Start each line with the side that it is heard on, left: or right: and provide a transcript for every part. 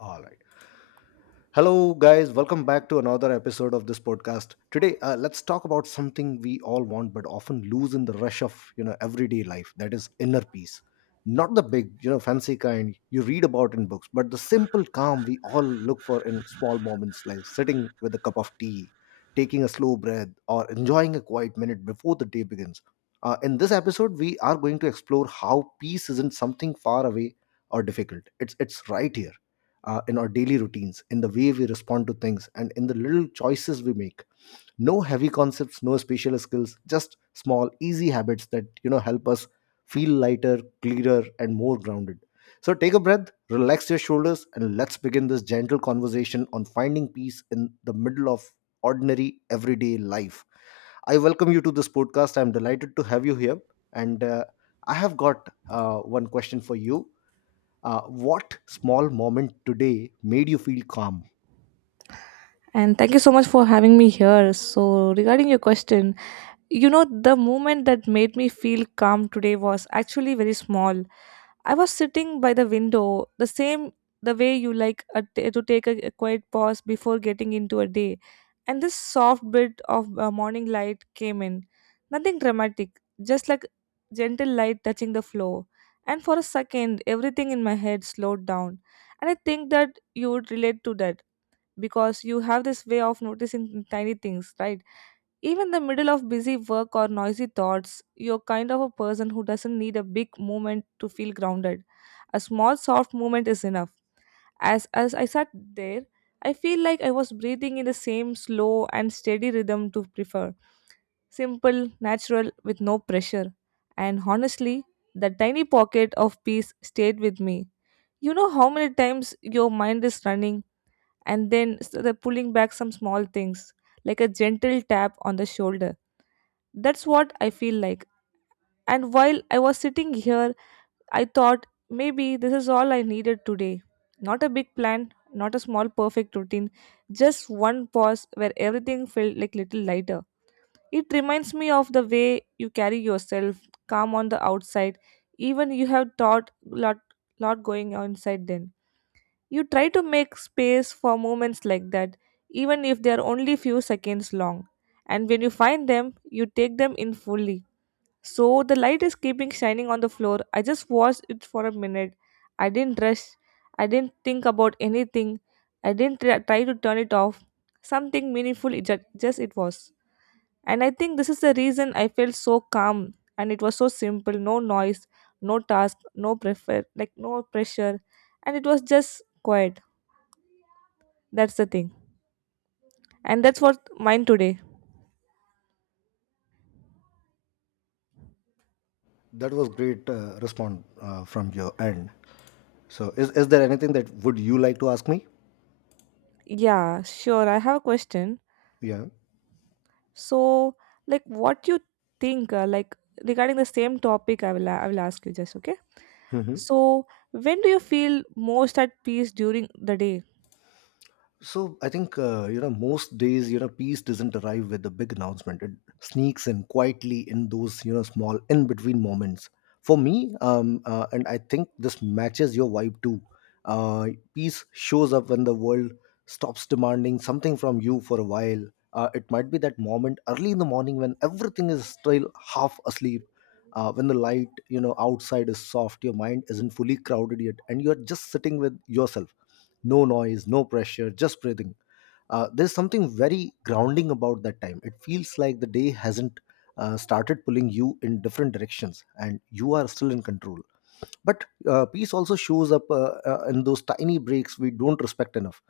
left: All right. Hello, guys. Welcome back to another episode of this podcast. Today, let's talk about something we all want but often lose in the rush of everyday life. That is inner peace. Not the big, fancy kind you read about in books, but the simple calm we all look for in small moments, like sitting with a cup of tea, taking a slow breath, or enjoying a quiet minute before the day begins. In this episode, we are going to explore how peace isn't something far away or difficult. It's right here in our daily routines, in the way we respond to things, and in the little choices we make. No heavy concepts, no special skills, just small, easy habits that help us feel lighter, clearer, and more grounded. So take a breath, relax your shoulders, and let's begin this gentle conversation on finding peace in the middle of ordinary everyday life. I welcome you to this podcast. I'm delighted to have you here, and I have got one question for you uh, what small moment today made you feel calm?
right: And thank you so much for having me here. So, regarding your question, you know, the moment that made me feel calm today was actually very small. I was sitting by the window, the same the way you like to take a quiet pause before getting into a day. And this soft bit of morning light came in. Nothing dramatic, just like gentle light touching the floor. And for a second, everything in my head slowed down. And I think that you would relate to that because you have this way of noticing tiny things, right? Even the middle of busy work or noisy thoughts, you're kind of a person who doesn't need a big movement to feel grounded. A small soft movement is enough. As I sat there, I feel like I was breathing in the same slow and steady rhythm to prefer. Simple, natural, with no pressure. And honestly, the tiny pocket of peace stayed with me. You know how many times your mind is running and then s the pulling back some small things like a gentle tap on the shoulder. That's what I feel like. And while I was sitting here, I thought maybe this is all I needed today. Not a big plan, not a small perfect routine, just one pause where everything felt like little lighter. It reminds me of the way you carry yourself, calm on the outside, even you have thought lot going on inside then. You try to make space for moments like that, even if they are only few seconds long. And when you find them, you take them in fully. So the light is keeping shining on the floor. I just watched it for a minute. I didn't rush. I didn't think about anything. I didn't try to turn it off. Something meaningful, just it was. And I think this is the reason I felt so calm. And it was so simple no noise, no task, no prefer, like no pressure. And it was just quiet. That's the thing. And that's what mine today.
left: That was great response from your end. So, is there anything that would you like to ask me?
right: Yeah, sure. I have a question.
left: Yeah.
right: So, like, what you think, like, regarding the same topic, I will ask you just, okay?
left: Hmm.
right: So, when do you feel most at peace during the day?
left: So I think most days peace doesn't arrive with a big announcement. It sneaks in quietly in those small in between moments. For me, and I think this matches your vibe too. Peace shows up when the world stops demanding something from you for a while. It might be that moment early in the morning when everything is still half asleep. When the light outside is soft, your mind isn't fully crowded yet, and you're just sitting with yourself, no noise, no pressure, just breathing. There's something very grounding about that time. It feels like the day hasn't started pulling you in different directions, and you are still in control. But peace also shows up in those tiny breaks we don't respect enough,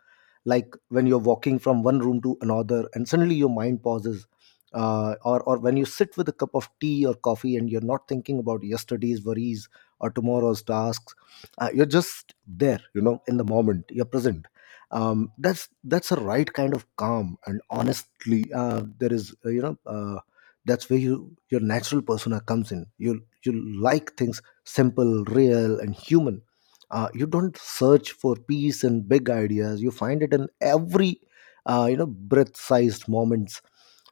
left: like when you're walking from one room to another and suddenly your mind pauses, or when you sit with a cup of tea or coffee and you're not thinking about yesterday's worries or tomorrow's tasks. You're just there, in the moment, you're present. That's a right kind of calm, and honestly there is you know that's where your natural persona comes in. You like things simple, real, and human. You don't search for peace in big ideas. You find it in every, breath-sized moments.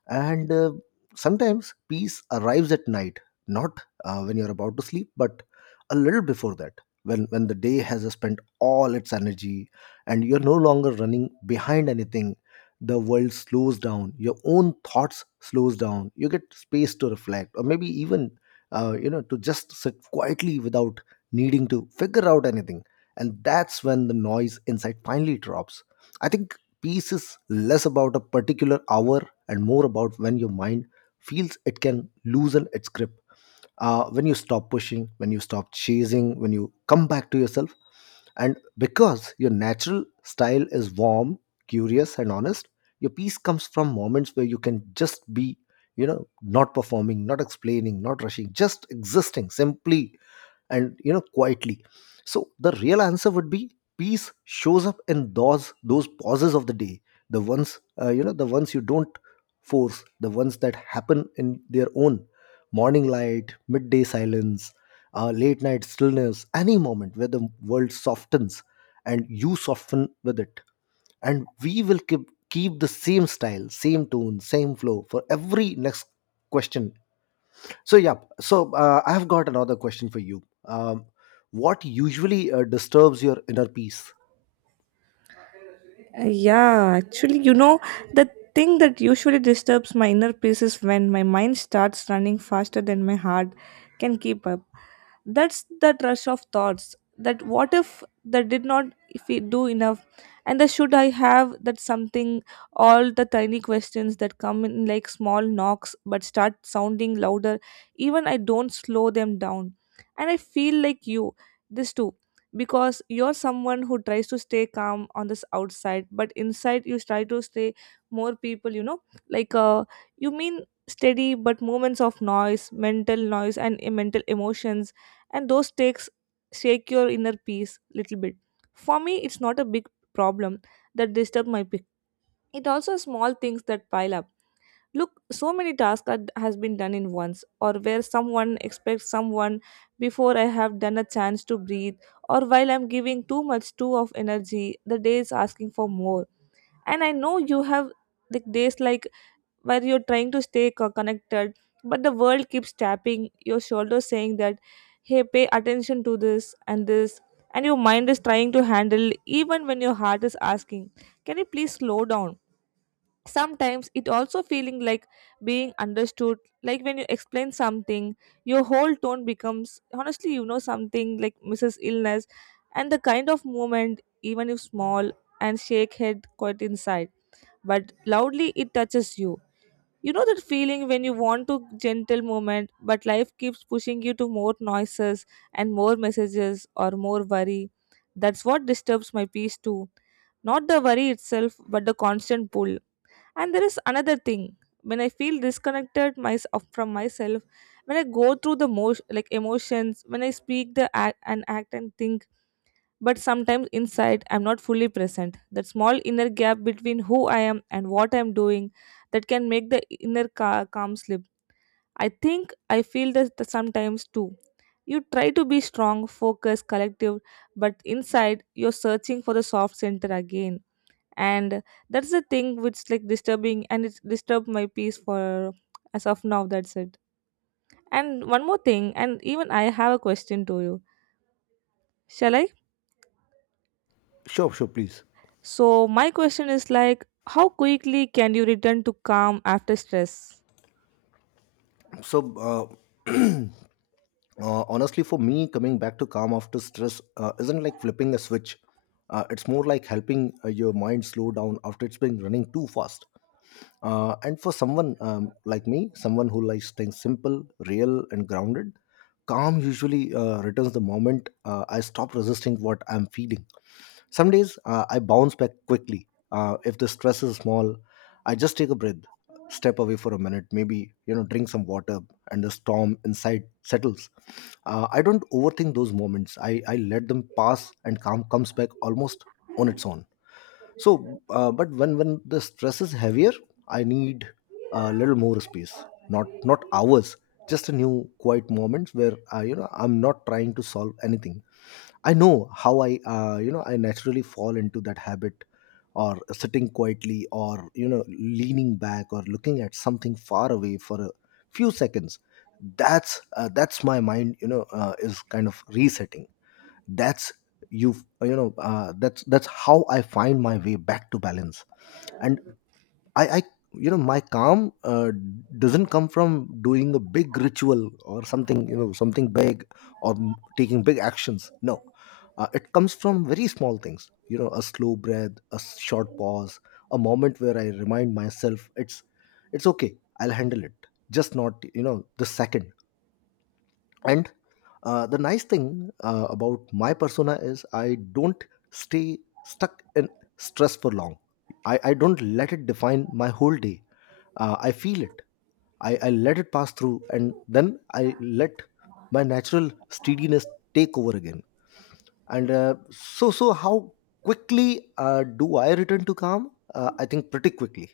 left: And sometimes peace arrives at night, not when you're about to sleep, but a little before that, when the day has spent all its energy, and you're no longer running behind anything. The world slows down. Your own thoughts slows down. You get space to reflect, or maybe even to just sit quietly without needing to figure out anything. And that's when the noise inside finally drops. I think peace is less about a particular hour and more about when your mind feels it can loosen its grip. When you stop pushing, when you stop chasing, when you come back to yourself, and because your natural style is warm, curious, and honest, your peace comes from moments where you can just be, not performing, not explaining, not rushing, just existing, simply and quietly. So the real answer would be, peace shows up in those pauses of the day, the ones the ones you don't force, the ones that happen in their own morning light, midday silence, late night stillness, any moment where the world softens and you soften with it. And we will keep the same style, same tone, same flow for every next question. So yeah, so I have got another question for you. What usually disturbs your inner peace?
right: Yeah, actually, you know, the thing that usually disturbs my inner peace is when my mind starts running faster than my heart can keep up. That's that rush of thoughts, that what if, that did not, if we do enough, and the should I have that something, all the tiny questions that come in like small knocks but start sounding louder even I don't slow them down. And I feel like you, this too, because you're someone who tries to stay calm on this outside but inside you try to stay more people, you know, like you mean, steady, but moments of noise, mental noise, and mental emotions, and those takes shake your inner peace little bit. For me it's not a big problem that disturb my peace. It also small things that pile up, look so many tasks that has been done in once, or where someone expects someone before I have done a chance to breathe, or while I'm giving too much too of energy the day is asking for more. And I know you have the days like where you're trying to stay connected, but the world keeps tapping your shoulder saying that, hey, pay attention to this and this, and your mind is trying to handle even when your heart is asking, can you please slow down. Sometimes it also feeling like being understood, like when you explain something, your whole tone becomes honestly, you know, something like mrs illness, and the kind of movement, even if small, and shake head quite inside, but loudly it touches you. You know that feeling when you want to gentle moment, but life keeps pushing you to more noises and more messages or more worry. That's what disturbs my peace too. Not the worry itself, but the constant pull. And there is another thing. When I feel disconnected my from myself, when I go through the like emotions, when I speak the act and act and think but sometimes inside I'm not fully present. That small inner gap between who I am and what I'm doing that can make the inner calm slip. I think I feel that sometimes too. You try to be strong, focused, collective, but inside you're searching for the soft center again. And that's the thing which like disturbing and it's disturbed my peace for as of now, that's it. And one more thing, and even I have a question to you. Shall I?
left: Sure, sure, please.
right: So, my question is like, how quickly can you return to calm after stress?
left: So honestly, for me, coming back to calm after stress isn't like flipping a switch. It's more like helping your mind slow down after it's been running too fast. And for someone like me, someone who likes things simple, real, and grounded, calm usually returns the moment I stop resisting what I'm feeling. Some days I bounce back quickly. If the stress is small, I just take a breath, step away for a minute, maybe drink some water, and the storm inside settles. I don't overthink those moments. I let them pass, and calm comes back almost on its own. So, but when the stress is heavier, I need a little more space. Not hours. Just a new quiet moments where I, I'm not trying to solve anything. I know how I I naturally fall into that habit, or sitting quietly, or leaning back, or looking at something far away for a few seconds. That's my mind. Is kind of resetting. That's you you know uh, that's that's how I find my way back to balance. And I you know my calm doesn't come from doing a big ritual or something, something big, or taking big actions. No, it comes from very small things, a slow breath, a short pause, a moment where I remind myself, it's okay, I'll handle it, just not the second. And the nice thing about my persona is I don't stay stuck in stress for long. I don't let it define my whole day. I feel it. I let it pass through, and then I let my natural steadiness take over again. And so how quickly do I return to calm? I think pretty quickly,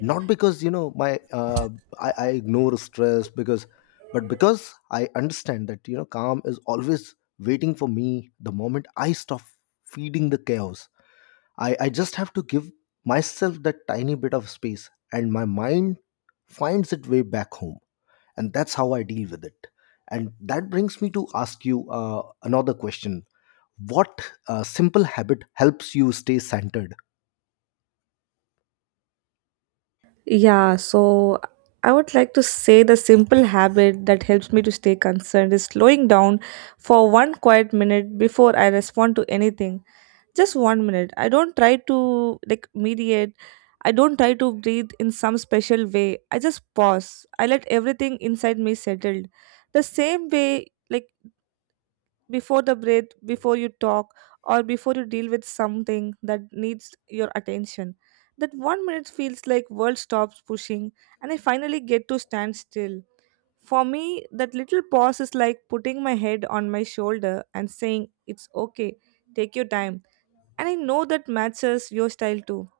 left: not because you know my I ignore stress, because but because I understand that calm is always waiting for me the moment I stop feeding the chaos. I just have to give myself that tiny bit of space, and my mind finds its way back home. And that's how I deal with it. And that brings me to ask you another question. What simple habit helps you stay centered?
right: Yeah, so I would like to say the simple habit that helps me to stay concerned is slowing down for one quiet minute before I respond to anything. Just 1 minute. I don't try to like mediate. I don't try to breathe in some special way. I just pause. I let everything inside me settled. The same way like before the breath, before you talk, or before you deal with something that needs your attention. That 1 minute feels like world stops pushing and I finally get to stand still. For me, that little pause is like putting my head on my shoulder and saying, It's okay, take your time. And I know that matches your style too.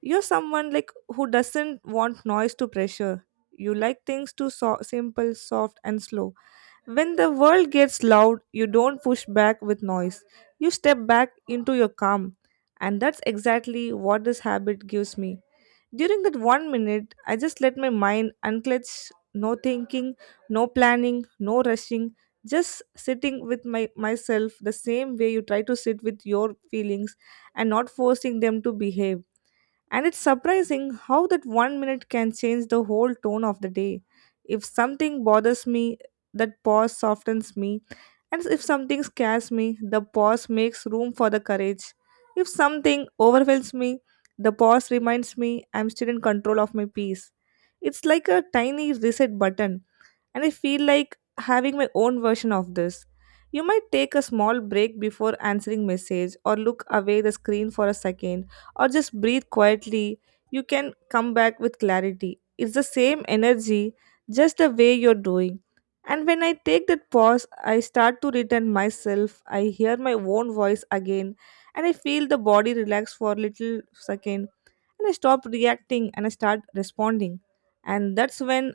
right: You're someone like who doesn't want noise to pressure. You like things to so simple, soft and slow when the world gets loud, you don't push back with noise. You step back into your calm. And that's exactly what this habit gives me. During that 1 minute, I just let my mind unclench, no thinking, no planning, no rushing, just sitting with my myself the same way you try to sit with your feelings and not forcing them to behave. And it's surprising how that 1 minute can change the whole tone of the day. If something bothers me, that pause softens me. And if something scares me, the pause makes room for the courage. If something overwhelms me, the pause reminds me I'm still in control of my peace. It's like a tiny reset button and I feel like having my own version of this. You might take a small break before answering message or look away the screen for a second or just breathe quietly. You can come back with clarity. It's the same energy, just the way you're doing. And when I take that pause, I start to return myself. I hear my own voice again and I feel the body relax for a little second and I stop reacting and I start responding, and that's when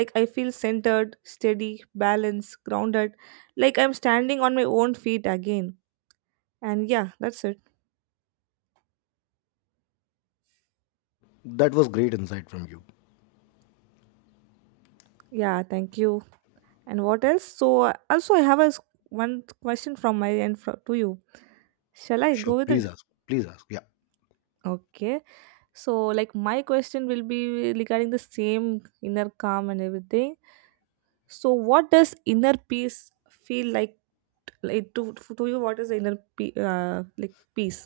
right: like I feel centered, steady, balanced, grounded, like I'm standing on my own feet again. And yeah, that's it.
left: That was great insight from you.
right: Yeah, thank you. And what else, so also I have a one question from my end to you, shall I
left: Sure,
right: go with
left: please
right: it?
left: ask, please ask. Yeah.
right: Okay, so like my question will be regarding the same inner calm and everything, so what does inner peace feel like to you, what is the inner like peace?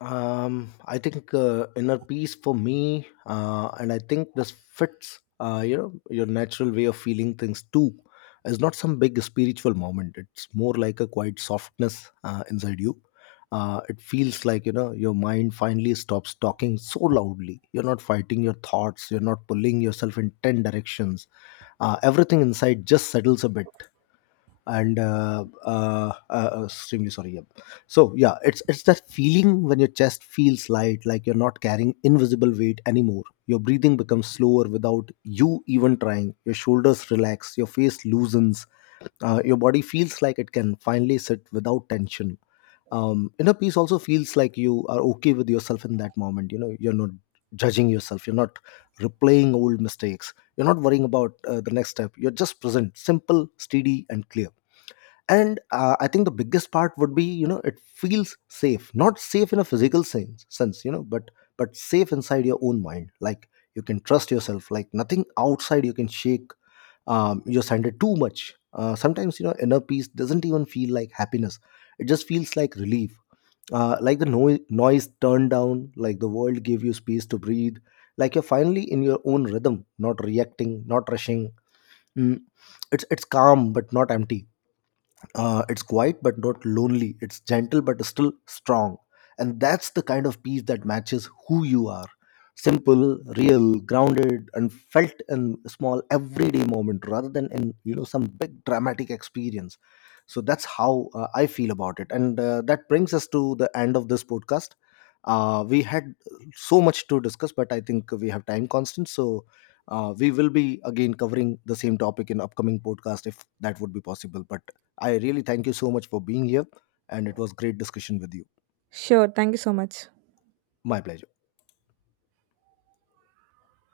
left: I think inner peace for me, and I think this fits your natural way of feeling things too, is not some big spiritual moment. It's more like a quiet softness inside you. Uh, it feels like, your mind finally stops talking so loudly, you're not fighting your thoughts, you're not pulling yourself in 10 directions. Uh, everything inside just settles a bit. And extremely sorry, yep. So yeah, it's that feeling when your chest feels light, like you're not carrying invisible weight anymore, your breathing becomes slower without you even trying, your shoulders relax, your face loosens. Uh, your body feels like it can finally sit without tension. Um, inner peace also feels like you are okay with yourself in that moment. You're not judging yourself, you're not replaying old mistakes, you're not worrying about the next step. You're just present, simple, steady, and clear. And I think the biggest part would be, it feels safe, not safe in a physical sense, but safe inside your own mind, like you can trust yourself, like nothing outside you can shake your center too much. Sometimes, inner peace doesn't even feel like happiness, it just feels like relief. Uh, like the noise turned down, like the world gave you space to breathe, like you're finally in your own rhythm, not reacting, not rushing. Mm. It's calm but not empty. It's quiet but not lonely. It's gentle but still strong, and that's the kind of peace that matches who you are. Simple, real, grounded, and felt in small everyday moment rather than in some big dramatic experience. So that's how I feel about it. And that brings us to the end of this podcast. Uh, we had so much to discuss, but I think we have time constant, so we will be again covering the same topic in upcoming podcast if that would be possible. But I really thank you so much for being here, and it was great discussion with you.
right: Sure, thank you so much.
left: My pleasure.